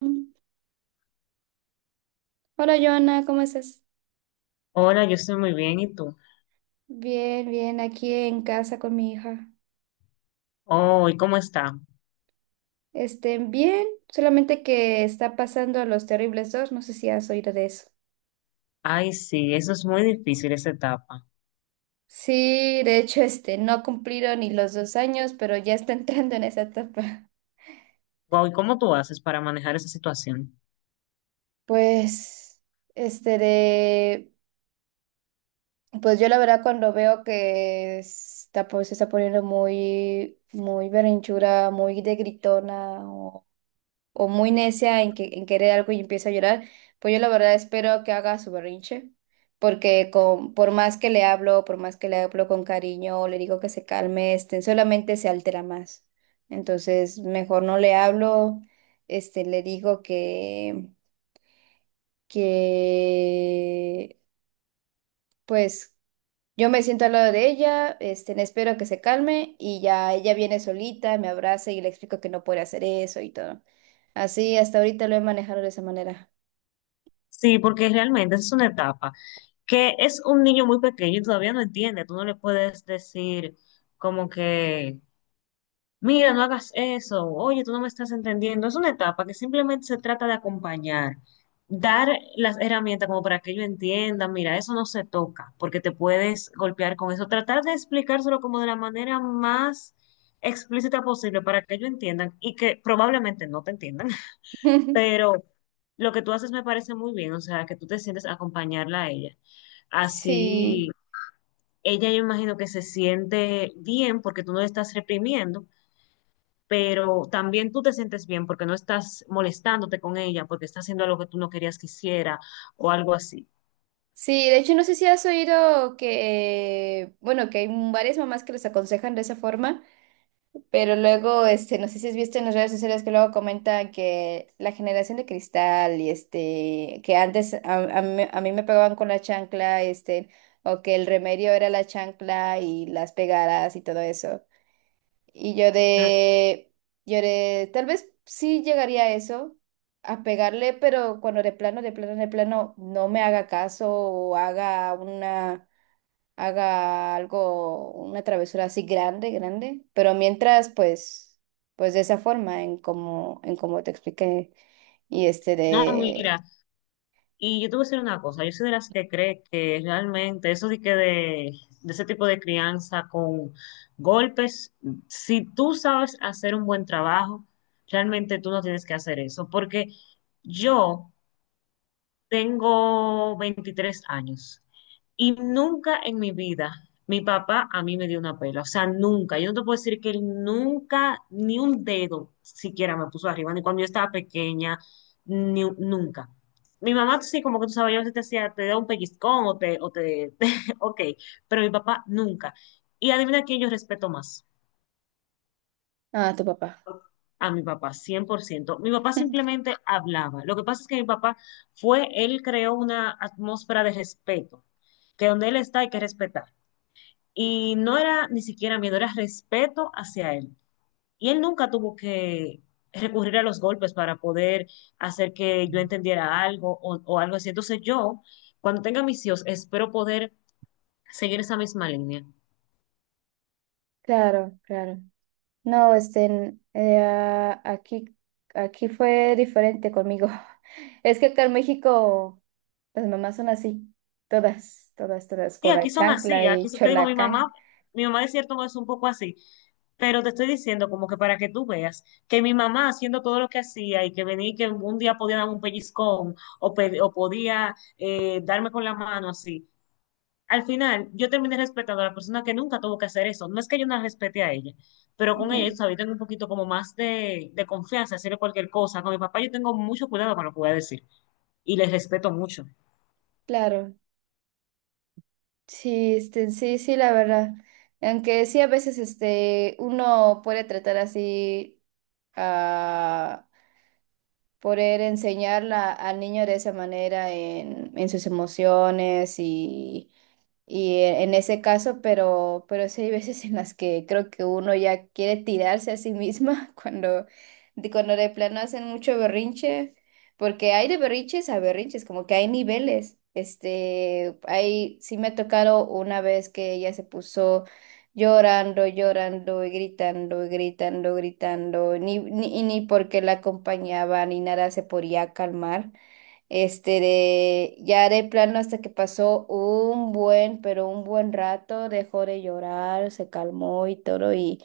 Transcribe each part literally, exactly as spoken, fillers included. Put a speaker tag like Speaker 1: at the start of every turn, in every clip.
Speaker 1: Hola, Joana, ¿cómo estás?
Speaker 2: Hola, yo estoy muy bien, ¿y tú?
Speaker 1: Bien, bien, aquí en casa con mi hija.
Speaker 2: Oh, ¿y cómo está?
Speaker 1: Este, bien, solamente que está pasando Los Terribles dos, no sé si has oído de eso.
Speaker 2: Ay, sí, eso es muy difícil, esa etapa.
Speaker 1: Sí, de hecho, este, no cumplieron ni los dos años, pero ya está entrando en esa etapa.
Speaker 2: Wow, ¿y cómo tú haces para manejar esa situación?
Speaker 1: Pues, este de, pues yo la verdad cuando veo que está, pues, se está poniendo muy, muy berrinchuda, muy de gritona o muy necia en, que, en querer algo y empieza a llorar, pues yo la verdad espero que haga su berrinche, porque con, por más que le hablo, por más que le hablo con cariño, le digo que se calme, este, solamente se altera más. Entonces, mejor no le hablo, este, le digo que, que, pues... Yo me siento al lado de ella, este, le espero que se calme y ya ella viene solita, me abraza y le explico que no puede hacer eso y todo. Así hasta ahorita lo he manejado de esa manera.
Speaker 2: Sí, porque realmente es una etapa que es un niño muy pequeño y todavía no entiende. Tú no le puedes decir como que mira, no hagas eso, oye, tú no me estás entendiendo. Es una etapa que simplemente se trata de acompañar, dar las herramientas como para que ellos entiendan, mira, eso no se toca, porque te puedes golpear con eso. Tratar de explicárselo como de la manera más explícita posible para que ellos entiendan y que probablemente no te entiendan, pero lo que tú haces me parece muy bien, o sea, que tú te sientes a acompañarla a ella. Así,
Speaker 1: Sí,
Speaker 2: ella yo imagino que se siente bien porque tú no le estás reprimiendo, pero también tú te sientes bien porque no estás molestándote con ella, porque está haciendo algo que tú no querías que hiciera o algo así.
Speaker 1: sí, de hecho no sé si has oído que, eh, bueno, que hay varias mamás que les aconsejan de esa forma, pero luego, este, no sé si has visto en las redes sociales que luego comentan que la generación de cristal y este, que antes a, a mí, a mí me pegaban con la chancla, este, o que el remedio era la chancla y las pegadas y todo eso. Y yo
Speaker 2: Mm.
Speaker 1: de, yo de, Tal vez sí llegaría a eso, a pegarle, pero cuando de plano, de plano, de plano, no me haga caso o haga una, haga algo, una travesura así grande, grande. Pero mientras, pues, pues, de esa forma, en como, en como te expliqué, y este
Speaker 2: No,
Speaker 1: de,
Speaker 2: mira, y yo te voy a decir una cosa, yo soy de las que cree que realmente eso de que de, de ese tipo de crianza con golpes, si tú sabes hacer un buen trabajo, realmente tú no tienes que hacer eso, porque yo tengo veintitrés años y nunca en mi vida mi papá a mí me dio una pela. O sea, nunca. Yo no te puedo decir que él nunca, ni un dedo siquiera me puso arriba, ni cuando yo estaba pequeña, ni, un- nunca. Mi mamá sí, como que tú sabes, yo a veces te hacía, te da un pellizcón o te, o te, ok, pero mi papá nunca. Y adivina quién yo respeto más,
Speaker 1: ah, tu papá.
Speaker 2: a mi papá, cien por ciento. Mi papá simplemente hablaba. Lo que pasa es que mi papá fue, él creó una atmósfera de respeto, que donde él está hay que respetar. Y no era ni siquiera miedo, era respeto hacia él. Y él nunca tuvo que recurrir a los golpes para poder hacer que yo entendiera algo o, o algo así. Entonces yo, cuando tenga mis hijos, espero poder seguir esa misma línea.
Speaker 1: Claro, claro. No, este, eh, aquí, aquí fue diferente conmigo. Es que acá en México las mamás son así, todas, todas, todas,
Speaker 2: Y
Speaker 1: con la
Speaker 2: aquí son así,
Speaker 1: chancla
Speaker 2: aquí
Speaker 1: y
Speaker 2: so- te digo, mi mamá,
Speaker 1: cholacán.
Speaker 2: mi mamá de cierto modo es un poco así, pero te estoy diciendo como que para que tú veas que mi mamá haciendo todo lo que hacía y que venía y que un día podía darme un pellizcón o, pe- o podía eh, darme con la mano así, al final yo terminé respetando a la persona que nunca tuvo que hacer eso. No es que yo no la respete a ella, pero con ella,
Speaker 1: Ujú.
Speaker 2: ¿sabes? Tengo un poquito como más de, de confianza, hacerle cualquier cosa. Con mi papá yo tengo mucho cuidado con lo que voy a decir y les respeto mucho.
Speaker 1: Claro, sí, este, sí, sí, la verdad. Aunque sí a veces este, uno puede tratar así a poder enseñarla al niño de esa manera en, en sus emociones. y Y e- en ese caso, pero, pero sí hay veces en las que creo que uno ya quiere tirarse a sí misma cuando, de- cuando de plano hacen mucho berrinche, porque hay de berrinches a berrinches, como que hay niveles. Este, hay, sí me ha tocado una vez que ella se puso llorando, llorando y gritando, y gritando, gritando, ni, ni, y ni porque la acompañaba ni nada se podía calmar. Este de Ya de plano hasta que pasó un buen, pero un buen rato, dejó de llorar, se calmó y todo, y,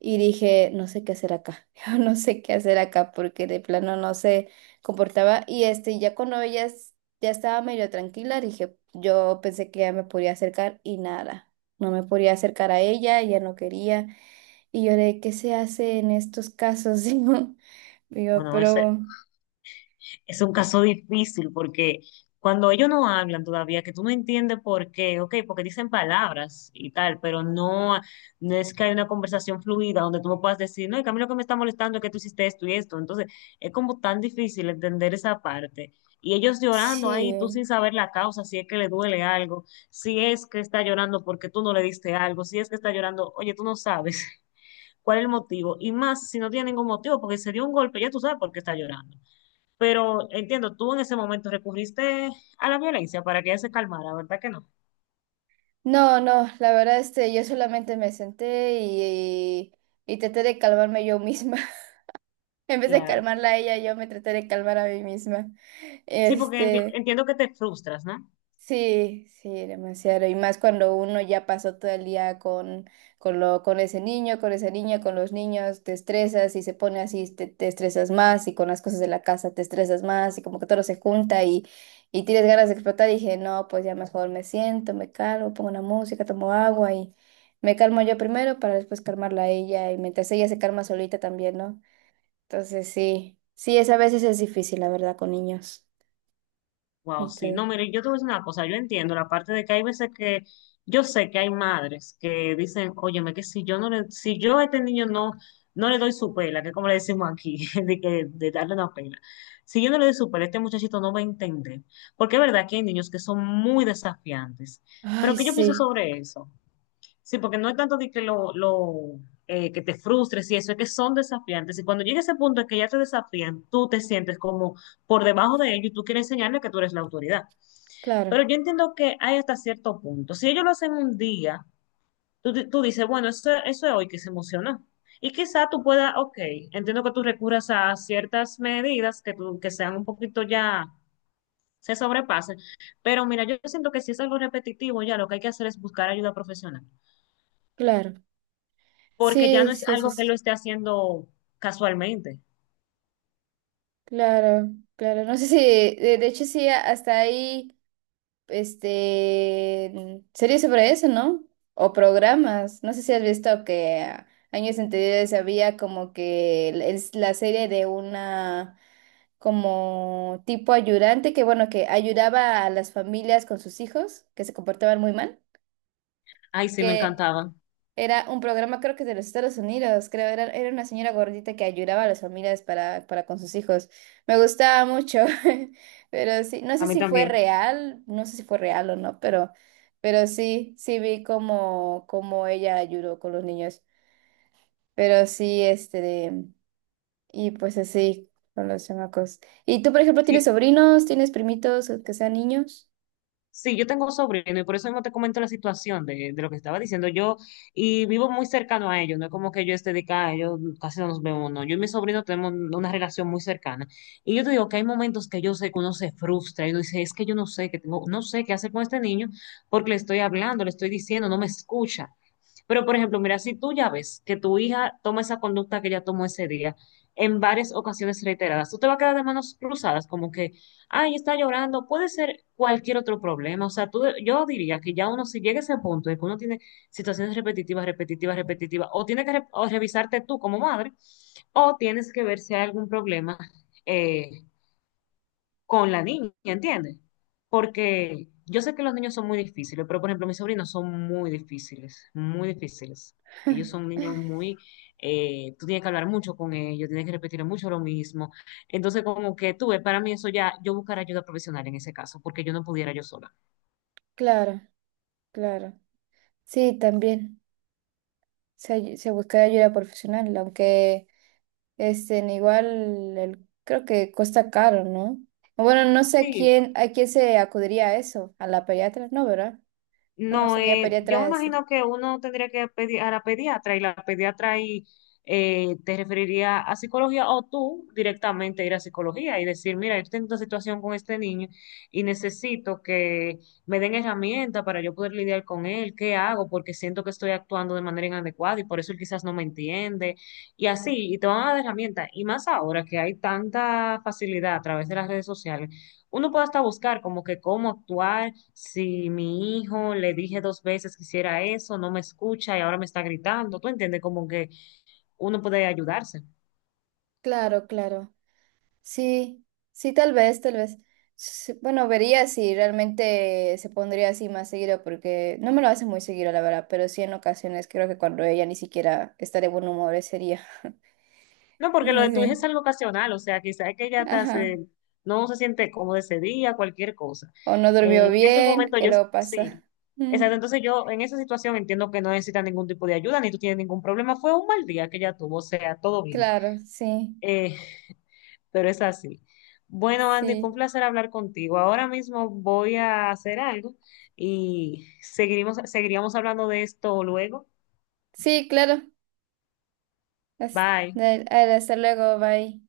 Speaker 1: y dije, no sé qué hacer acá, yo no sé qué hacer acá, porque de plano no se comportaba. Y este, ya cuando ella es- ya estaba medio tranquila, dije, yo pensé que ya me podía acercar y nada, no me podía acercar a ella, ella no quería. Y yo de, ¿qué se hace en estos casos? Digo,
Speaker 2: Bueno,
Speaker 1: pero
Speaker 2: es un caso difícil porque cuando ellos no hablan todavía, que tú no entiendes por qué, ok, porque dicen palabras y tal, pero no, no es que hay una conversación fluida donde tú me puedas decir, no, y que a mí lo que me está molestando es que tú hiciste esto y esto. Entonces, es como tan difícil entender esa parte. Y ellos llorando ahí, tú sin
Speaker 1: sí.
Speaker 2: saber la causa, si es que le duele algo, si es que está llorando porque tú no le diste algo, si es que está llorando, oye, tú no sabes cuál es el motivo. Y más si no tiene ningún motivo, porque se dio un golpe, ya tú sabes por qué está llorando. Pero entiendo, tú en ese momento recurriste a la violencia para que ella se calmara, ¿verdad que no?
Speaker 1: No, no, la verdad, este, yo solamente me senté y, y, y traté de calmarme yo misma. En vez de
Speaker 2: Claro.
Speaker 1: calmarla a ella, yo me traté de calmar a mí misma.
Speaker 2: Sí, porque enti-
Speaker 1: Este,
Speaker 2: entiendo que te frustras, ¿no?
Speaker 1: Sí, sí, demasiado. Y más cuando uno ya pasó todo el día con, con, lo, con ese niño, con esa niña, con los niños, te estresas y se pone así, te, te estresas más y con las cosas de la casa te estresas más y como que todo se junta y, y tienes ganas de explotar. Y dije, no, pues ya mejor me siento, me calmo, pongo una música, tomo agua y me calmo yo primero para después calmarla a ella y mientras ella se calma solita también, ¿no? Entonces sí, sí, es a veces es difícil, la verdad, con niños.
Speaker 2: Wow, sí. No,
Speaker 1: Este,
Speaker 2: mire, yo te voy a decir una cosa, yo entiendo la parte de que hay veces que yo sé que hay madres que dicen, óyeme, que si yo no le, si yo a este niño no, no le doy su pela, que es como le decimos aquí, de que, de darle una pela. Si yo no le doy su pela, este muchachito no va a entender. Porque es verdad que hay niños que son muy desafiantes.
Speaker 1: Ay,
Speaker 2: Pero ¿qué yo pienso
Speaker 1: sí,
Speaker 2: sobre eso? Sí, porque no es tanto de que lo, lo, eh, que te frustres y eso, es que son desafiantes. Y cuando llega ese punto en que ya te desafían, tú te sientes como por debajo de ellos y tú quieres enseñarles que tú eres la autoridad.
Speaker 1: claro.
Speaker 2: Pero yo entiendo que hay hasta cierto punto. Si ellos lo hacen un día, tú, di- tú dices, bueno, eso, eso es hoy que se emociona. Y quizá tú puedas, ok, entiendo que tú recurras a ciertas medidas que, tú, que sean un poquito ya, se sobrepasen. Pero mira, yo siento que si es algo repetitivo, ya lo que hay que hacer es buscar ayuda profesional.
Speaker 1: Claro,
Speaker 2: Porque ya no
Speaker 1: sí,
Speaker 2: es
Speaker 1: sí, eso
Speaker 2: algo que
Speaker 1: es,
Speaker 2: lo esté haciendo casualmente.
Speaker 1: claro, claro, no sé si, de, de hecho sí, a- hasta ahí este, mm, series sobre eso, ¿no? O programas, no sé si has visto que ah, años anteriores había como que el- el- la serie de una, como tipo ayudante, que bueno, que ayudaba a las familias con sus hijos, que se comportaban muy mal.
Speaker 2: Ay, sí, me encantaba.
Speaker 1: Era un programa, creo que de los Estados Unidos, creo, era, era una señora gordita que ayudaba a las familias para, para con sus hijos. Me gustaba mucho, pero sí, no
Speaker 2: A
Speaker 1: sé
Speaker 2: mí
Speaker 1: si fue
Speaker 2: también.
Speaker 1: real, no sé si fue real o no, pero, pero, sí, sí vi cómo, cómo ella ayudó con los niños. Pero sí, este, de- y pues así, con los chamacos. ¿Y tú, por ejemplo, tienes
Speaker 2: Sí,
Speaker 1: sobrinos, tienes primitos que sean niños?
Speaker 2: sí, yo tengo sobrino y por eso mismo te comento la situación de, de lo que estaba diciendo yo, y vivo muy cercano a ellos, no es como que yo esté de acá, ellos casi no nos vemos, no, yo y mi sobrino tenemos una relación muy cercana, y yo te digo que hay momentos que yo sé que uno se frustra y uno dice, es que yo no sé, que tengo, no sé qué hacer con este niño porque le estoy hablando, le estoy diciendo, no me escucha. Pero, por ejemplo, mira, si tú ya ves que tu hija toma esa conducta que ella tomó ese día en varias ocasiones reiteradas, tú te vas a quedar de manos cruzadas, como que ay, está llorando, puede ser cualquier otro problema. O sea, tú, yo diría que ya uno, si llega a ese punto de que uno tiene situaciones repetitivas, repetitivas, repetitivas, o tienes que re- o revisarte tú como madre, o tienes que ver si hay algún problema. eh, con la niña, ¿entiendes? Porque yo sé que los niños son muy difíciles, pero por ejemplo, mis sobrinos son muy difíciles, muy difíciles. Ellos son niños muy, eh, tú tienes que hablar mucho con ellos, tienes que repetir mucho lo mismo. Entonces, como que tuve, para mí eso ya, yo buscar ayuda profesional en ese caso, porque yo no pudiera yo sola.
Speaker 1: Claro, claro. Sí, también. Se, ay- se busca ayuda profesional, aunque... Este, en igual el- creo que cuesta caro, ¿no? Bueno, no sé a
Speaker 2: Sí,
Speaker 1: quién, a quién se acudiría a eso, a la pediatra, no, ¿verdad? No, no
Speaker 2: no,
Speaker 1: sería
Speaker 2: eh, yo me
Speaker 1: pediatra ese.
Speaker 2: imagino que uno tendría que pedir a la pediatra y la pediatra ahí eh, te referiría a psicología, o tú directamente ir a psicología y decir, mira, yo tengo esta situación con este niño y necesito que me den herramientas para yo poder lidiar con él, ¿qué hago? Porque siento que estoy actuando de manera inadecuada y por eso él quizás no me entiende, y así, y te van a dar herramientas. Y más ahora que hay tanta facilidad a través de las redes sociales, uno puede hasta buscar como que cómo actuar si mi hijo le dije dos veces que hiciera eso, no me escucha y ahora me está gritando. ¿Tú entiendes? Como que uno puede ayudarse.
Speaker 1: Claro, claro. Sí, sí, tal vez, tal vez. Sí, bueno, vería si realmente se pondría así más seguido, porque no me lo hace muy seguido, la verdad, pero sí en ocasiones creo que cuando ella ni siquiera está de buen humor ese día.
Speaker 2: No,
Speaker 1: Sí,
Speaker 2: porque lo de tu hija es
Speaker 1: sí,
Speaker 2: algo ocasional, o sea, quizás es que ella
Speaker 1: sí.
Speaker 2: está,
Speaker 1: Ajá.
Speaker 2: se- no se siente cómoda ese día, cualquier cosa.
Speaker 1: O no durmió
Speaker 2: Eh, en ese
Speaker 1: bien,
Speaker 2: momento
Speaker 1: ¿qué
Speaker 2: yo
Speaker 1: luego pasa?
Speaker 2: sí. Exacto, entonces yo en esa situación entiendo que no necesita ningún tipo de ayuda, ni tú tienes ningún problema. Fue un mal día que ella tuvo, o sea, todo bien.
Speaker 1: Claro, sí.
Speaker 2: Eh, pero es así. Bueno, Andy, fue un
Speaker 1: Sí,
Speaker 2: placer hablar contigo. Ahora mismo voy a hacer algo y seguiremos, seguiríamos hablando de esto luego.
Speaker 1: sí, claro. Has-
Speaker 2: Bye.
Speaker 1: Dale, hasta luego, bye.